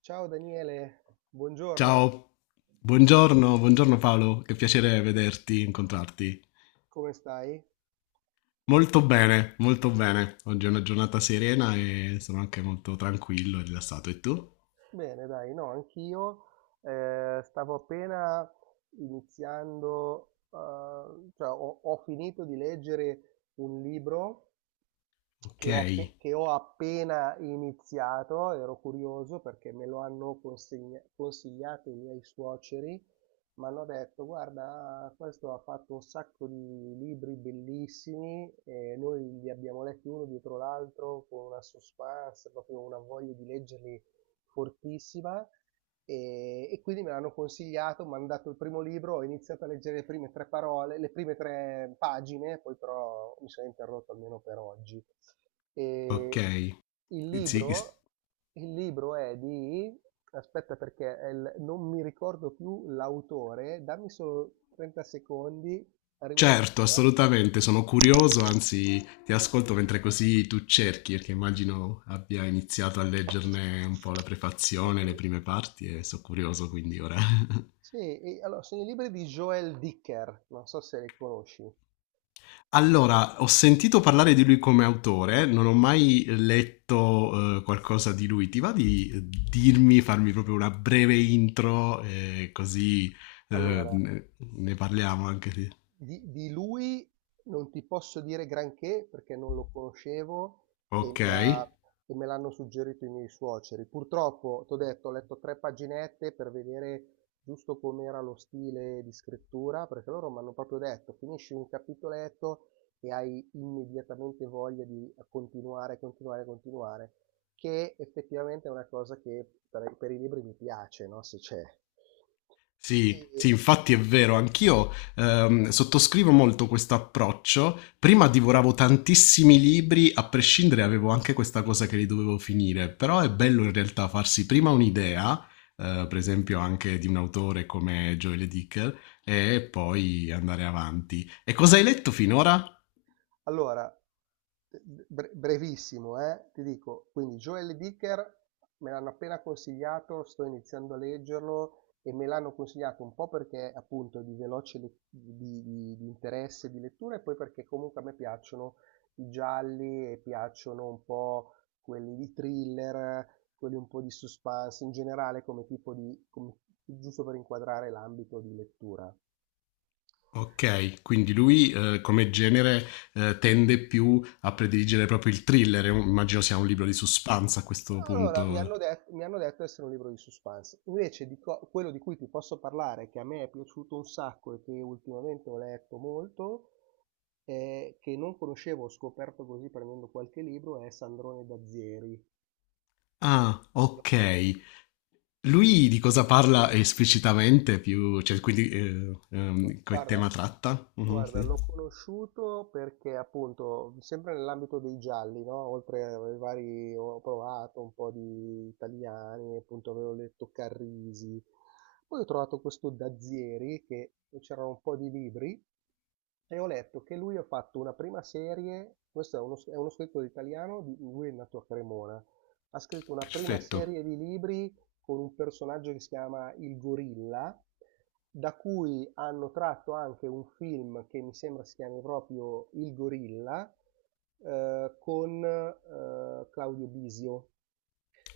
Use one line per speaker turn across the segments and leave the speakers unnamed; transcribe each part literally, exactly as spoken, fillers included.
Ciao Daniele, buongiorno,
Ciao, buongiorno, buongiorno Paolo, che piacere vederti, incontrarti.
come stai?
Molto bene, molto bene. Oggi è una giornata serena e sono anche molto tranquillo e rilassato. E tu?
Bene, dai, no, anch'io. Eh, stavo appena iniziando. Eh, cioè ho, ho finito di leggere un libro
Ok,
che ho, appe- che ho appena iniziato. Ero curioso perché me lo hanno consegna- consigliato i miei suoceri. Mi hanno detto, guarda, questo ha fatto un sacco di libri bellissimi e noi li abbiamo letti uno dietro l'altro con una suspense, proprio una voglia di leggerli fortissima. E, e quindi me l'hanno consigliato, mi hanno dato il primo libro, ho iniziato a leggere le prime tre parole, le prime tre pagine, poi però mi sono interrotto almeno per oggi.
ok.
E il
Sì,
libro, il libro è di, Aspetta perché è il- non mi ricordo più l'autore, dammi solo trenta secondi, arrivo
certo,
subito. eh.
assolutamente, sono curioso, anzi ti ascolto mentre così tu cerchi, perché immagino abbia iniziato a leggerne un po' la prefazione, le
Eccomi.
prime parti e sono curioso quindi ora.
Sì, e- allora, sono i libri di Joel Dicker, non so se li conosci.
Allora, ho sentito parlare di lui come autore, non ho mai letto, eh, qualcosa di lui. Ti va di eh, dirmi, farmi proprio una breve intro, eh, così, eh,
Allora,
ne ne parliamo anche di...
di, di lui non ti posso dire granché perché non lo conoscevo. e,
Ok.
mi ha- e me l'hanno suggerito i miei suoceri. Purtroppo, t'ho detto, ho letto tre paginette per vedere giusto com'era lo stile di scrittura, perché loro mi hanno proprio detto, finisci un capitoletto e hai immediatamente voglia di continuare, continuare, continuare, che effettivamente è una cosa che per, per i libri mi piace, no? Se c'è.
Sì,
E,
sì, infatti è vero, anch'io ehm, sottoscrivo molto questo approccio. Prima divoravo tantissimi libri, a prescindere avevo anche questa cosa che li dovevo finire, però è bello in realtà farsi prima un'idea, eh, per esempio anche di un autore come Joel Dicker, e poi andare avanti. E cosa hai letto finora?
Allora, bre- Brevissimo, eh, ti dico, quindi Joel Dicker me l'hanno appena consigliato, sto iniziando a leggerlo e me l'hanno consigliato un po' perché appunto di veloce le- di, di- di interesse di lettura e poi perché comunque a me piacciono i gialli e piacciono un po' quelli di thriller, quelli un po' di suspense in generale come tipo di, come- giusto per inquadrare l'ambito di lettura.
Ok, quindi lui eh, come genere eh, tende più a prediligere proprio il thriller, immagino sia un libro di suspense a questo
Allora, mi
punto.
hanno detto, mi hanno detto di essere un libro di suspense. Invece di co- quello di cui ti posso parlare, che a me è piaciuto un sacco e che ultimamente ho letto molto, eh, che non conoscevo, ho scoperto così prendendo qualche libro, è Sandrone Dazieri.
Ah,
Lo
okay.
conosci?
Lui di cosa parla esplicitamente più cioè quindi, ehm,
Gu
ehm, che
guarda
tema tratta? Mh-mh,
guarda,
sì.
l'ho conosciuto perché appunto, sempre nell'ambito dei gialli, no? Oltre ai vari, ho provato un po' di italiani, appunto avevo letto Carrisi. Poi ho trovato questo Dazieri che c'erano un po' di libri e ho letto che lui ha fatto una prima serie, questo è uno, è uno scrittore italiano, di- lui è nato a Cremona, ha scritto una prima
Perfetto.
serie di libri con un personaggio che si chiama Il Gorilla, da cui hanno tratto anche un film che mi sembra si chiami proprio Il Gorilla, eh, con eh, Claudio Bisio.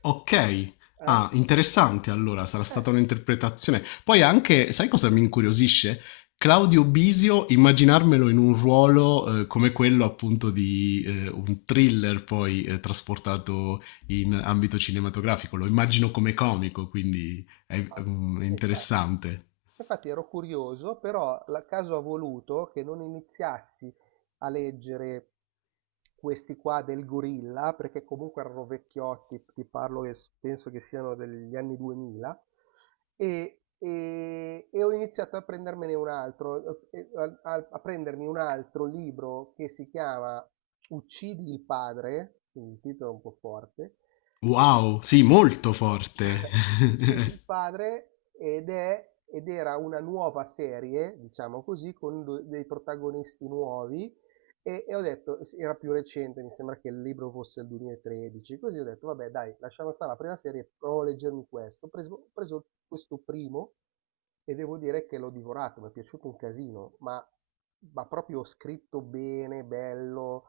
Okay.
Eh?
Ah, interessante allora, sarà
Eh,
stata un'interpretazione. Poi anche sai cosa mi incuriosisce? Claudio Bisio, immaginarmelo in un ruolo, ehm, come quello appunto di, ehm, un thriller poi, ehm, trasportato in ambito cinematografico. Lo immagino come comico, quindi è v
Ah,
mhmm, è
e infatti.
interessante.
Infatti ero curioso, però il caso ha voluto che non iniziassi a leggere questi qua del gorilla, perché comunque erano vecchiotti, ti parlo che s- penso che siano degli anni duemila. E, e- e ho iniziato a prendermene un altro, eh, a, a- a prendermi un altro libro che si chiama Uccidi il padre, quindi il titolo è un po' forte.
Wow, sì, molto forte.
Uccidi il padre ed è ed era una nuova serie, diciamo così, con do- dei protagonisti nuovi. E, e ho detto, era più recente, mi sembra che il libro fosse il duemilatredici, così ho detto, vabbè dai, lasciamo stare la prima serie, provo a leggermi questo. Ho preso, ho preso questo primo e devo dire che l'ho divorato, mi è piaciuto un casino, ma, ma proprio scritto bene, bello,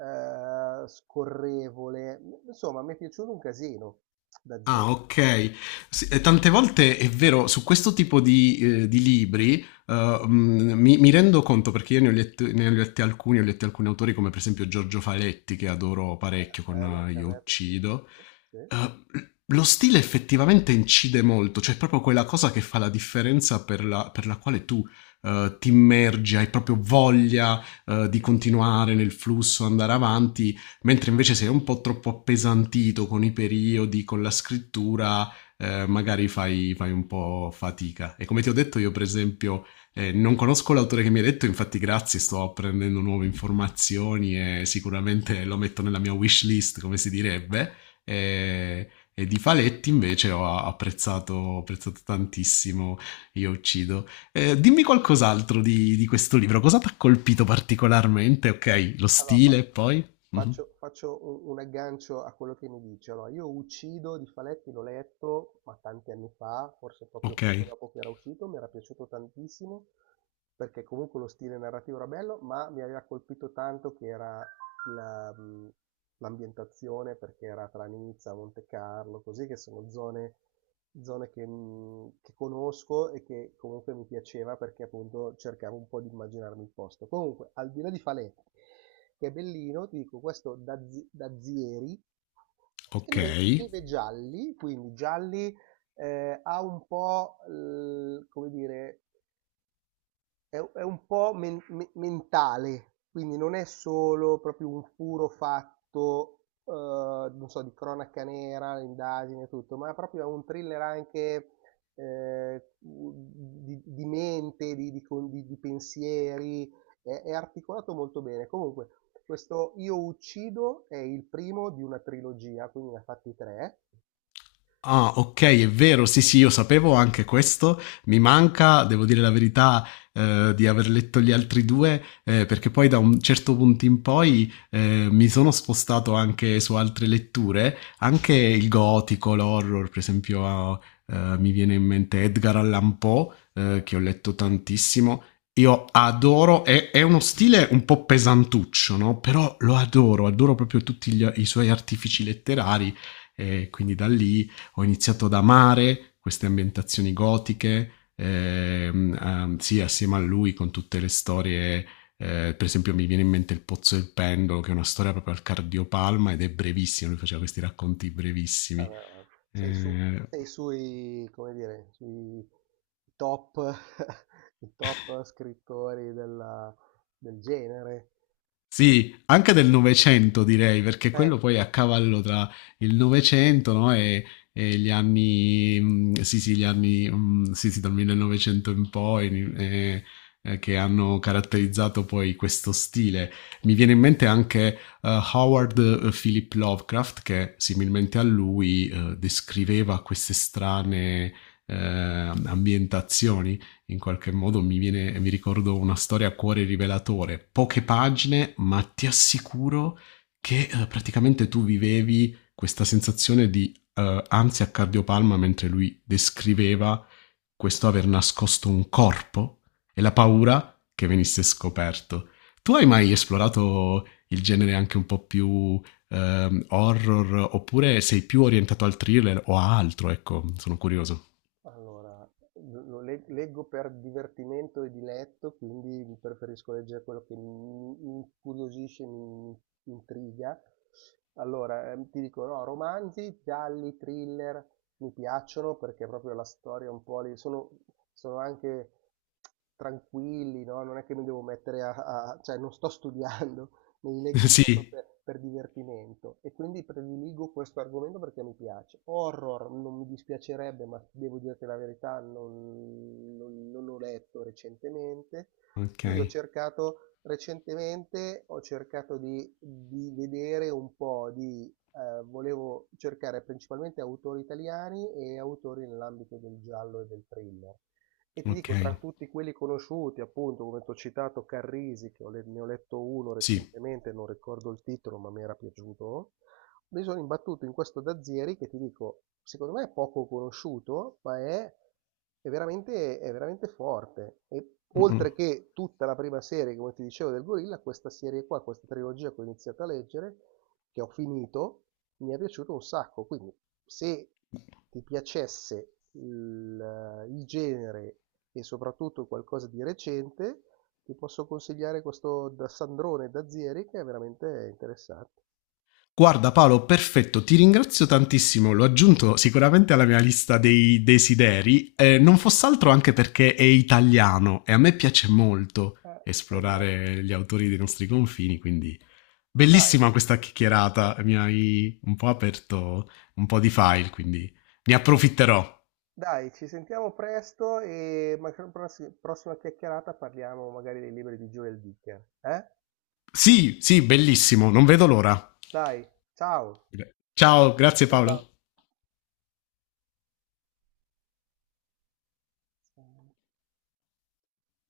eh, scorrevole, insomma mi è piaciuto un casino da zero.
Ah, ok. Sì, eh, tante volte è vero, su questo tipo di, eh, di libri eh, mm, mi, mi rendo conto perché io ne ho letto- ne ho letti alcuni, ho letti alcuni autori come per esempio Giorgio Faletti, che adoro parecchio con
Bello,
eh,
anche a
Io
me è piaciuto.
uccido.
No? Sì.
Eh, lo stile effettivamente incide molto, cioè è proprio quella cosa che fa la differenza per la, per la quale tu eh, ti immergi, hai proprio voglia eh, di continuare nel flusso, andare avanti mentre invece se è un po' troppo appesantito con i periodi, con la scrittura, eh, magari fai, fai un po' fatica. E come ti ho detto io, per esempio, eh, non conosco l'autore che mi ha detto, infatti grazie, sto apprendendo nuove informazioni e sicuramente lo metto nella mia wish list, come si direbbe. E, e di Faletti invece ho apprezzato, apprezzato tantissimo Io uccido. Eh, dimmi qualcos'altro di, di questo libro, cosa ti ha colpito particolarmente? Ok, lo
Allora, fa-
stile poi? Mhm.
faccio, faccio un, un aggancio a quello che mi dice. Allora, Io Uccido di Faletti l'ho letto, ma tanti anni fa, forse proprio poco
Okay,
dopo che era uscito, mi era piaciuto tantissimo, perché comunque lo stile narrativo era bello, ma mi aveva colpito tanto che era la, mh, l'ambientazione perché era tra Nizza, Monte Carlo, così che sono zone, zone che, mh, che conosco e che comunque mi piaceva perché appunto cercavo un po' di immaginarmi il posto. Comunque, al di là di Falè, che è bellino, ti dico questo Daz- Dazieri, scrive,
okay.
scrive gialli, quindi gialli eh, ha un po', l- come dire, è, è un po' men- me- mentale, quindi non è solo proprio un puro fatto, eh, non so, di cronaca nera, indagine e tutto, ma proprio è un thriller anche eh, di, di mente, di, di con- di- di pensieri, è, è articolato molto bene. Comunque, questo Io uccido è il primo di una trilogia, quindi ne ha fatti tre.
Ah, ok, è vero, sì, sì, io sapevo anche questo. Mi manca, devo dire la verità, eh, di aver letto gli altri due, eh, perché poi da un certo punto in poi eh, mi sono spostato anche su altre letture, anche il gotico, l'horror, per esempio, ah, eh, mi viene in mente Edgar Allan Poe,
Eh,
eh, che ho letto
eh.
tantissimo. Io adoro, è, è uno stile un po' pesantuccio, no? Però lo adoro, adoro proprio tutti gli- i suoi artifici letterari. E quindi da lì ho iniziato ad amare queste ambientazioni gotiche, ehm, ehm, sì, assieme a lui con tutte le storie. Eh, per esempio, mi viene in mente Il Pozzo del Pendolo, che è una storia proprio al cardiopalma ed è brevissima. Lui faceva questi racconti brevissimi.
Vabbè, ma sei su,
Eh,
sei sui, come dire, sui top, i top scrittori della- del genere.
Sì, anche del Novecento direi, perché
Eh,
quello poi è a cavallo tra il Novecento, no, e, e gli anni, mm, sì sì, gli anni, mm, sì sì, dal millenovecento in poi, eh, eh, che hanno caratterizzato poi questo stile. Mi viene in mente anche eh, Howard eh, Philip Lovecraft, che similmente a lui eh, descriveva queste strane eh, ambientazioni in qualche modo mi viene, mi ricordo una storia a cuore rivelatore, poche pagine, ma ti assicuro che eh, praticamente tu vivevi questa sensazione di eh, ansia a cardiopalma mentre lui descriveva questo aver nascosto un corpo e la paura che venisse scoperto. Tu hai mai esplorato il genere anche un po' più eh, horror oppure sei più orientato al thriller o a altro? Ecco, sono curioso.
Allora, lo lo le leggo per divertimento e diletto, quindi preferisco leggere quello che mi mi incuriosisce, mi mi intriga. Allora, ehm, ti dico, no, romanzi, gialli, thriller, mi piacciono perché proprio la storia un po' lì, sono, sono anche tranquilli, no? Non è che mi devo mettere a, a- cioè non sto studiando, me li leggo un po'
Sì,
per, per divertimento e quindi prediligo questo argomento perché mi piace. Horror non mi dispiacerebbe, ma devo dirti la verità, non, non- non ho letto recentemente. Quindi ho
ok.
cercato recentemente, ho cercato di, di vedere un po' di... eh, volevo cercare principalmente autori italiani e autori nell'ambito del giallo e del thriller. E ti
Ok,
dico, tra tutti quelli conosciuti, appunto, come ti ho citato Carrisi, che ho le- ne ho letto uno
sì.
recentemente, non ricordo il titolo, ma mi era piaciuto, mi sono imbattuto in questo Dazieri che ti dico, secondo me è poco conosciuto, ma è, è veramente, è veramente forte. E
Mm-mm.
oltre che tutta la prima serie, come ti dicevo, del Gorilla, questa serie qua, questa trilogia che ho iniziato a leggere, che ho finito, mi è piaciuto un sacco, quindi se ti piacesse il, il genere e soprattutto qualcosa di recente, ti posso consigliare questo da Sandrone Dazieri che è veramente interessante.
Guarda Paolo, perfetto, ti ringrazio tantissimo, l'ho aggiunto sicuramente alla mia lista dei desideri, eh, non fosse altro anche perché è italiano e a me piace molto
Eh, esatto.
esplorare gli autori dei nostri confini, quindi
Dai,
bellissima questa chiacchierata, mi hai un po' aperto un po' di file, quindi ne
dai,
approfitterò.
Dai, ci sentiamo presto e magari pross- prossima chiacchierata parliamo magari dei libri di Joel Dicker. Eh?
Sì, sì, bellissimo, non vedo l'ora.
Dai, ciao.
Ciao, grazie
Ciao,
Paolo.
ciao.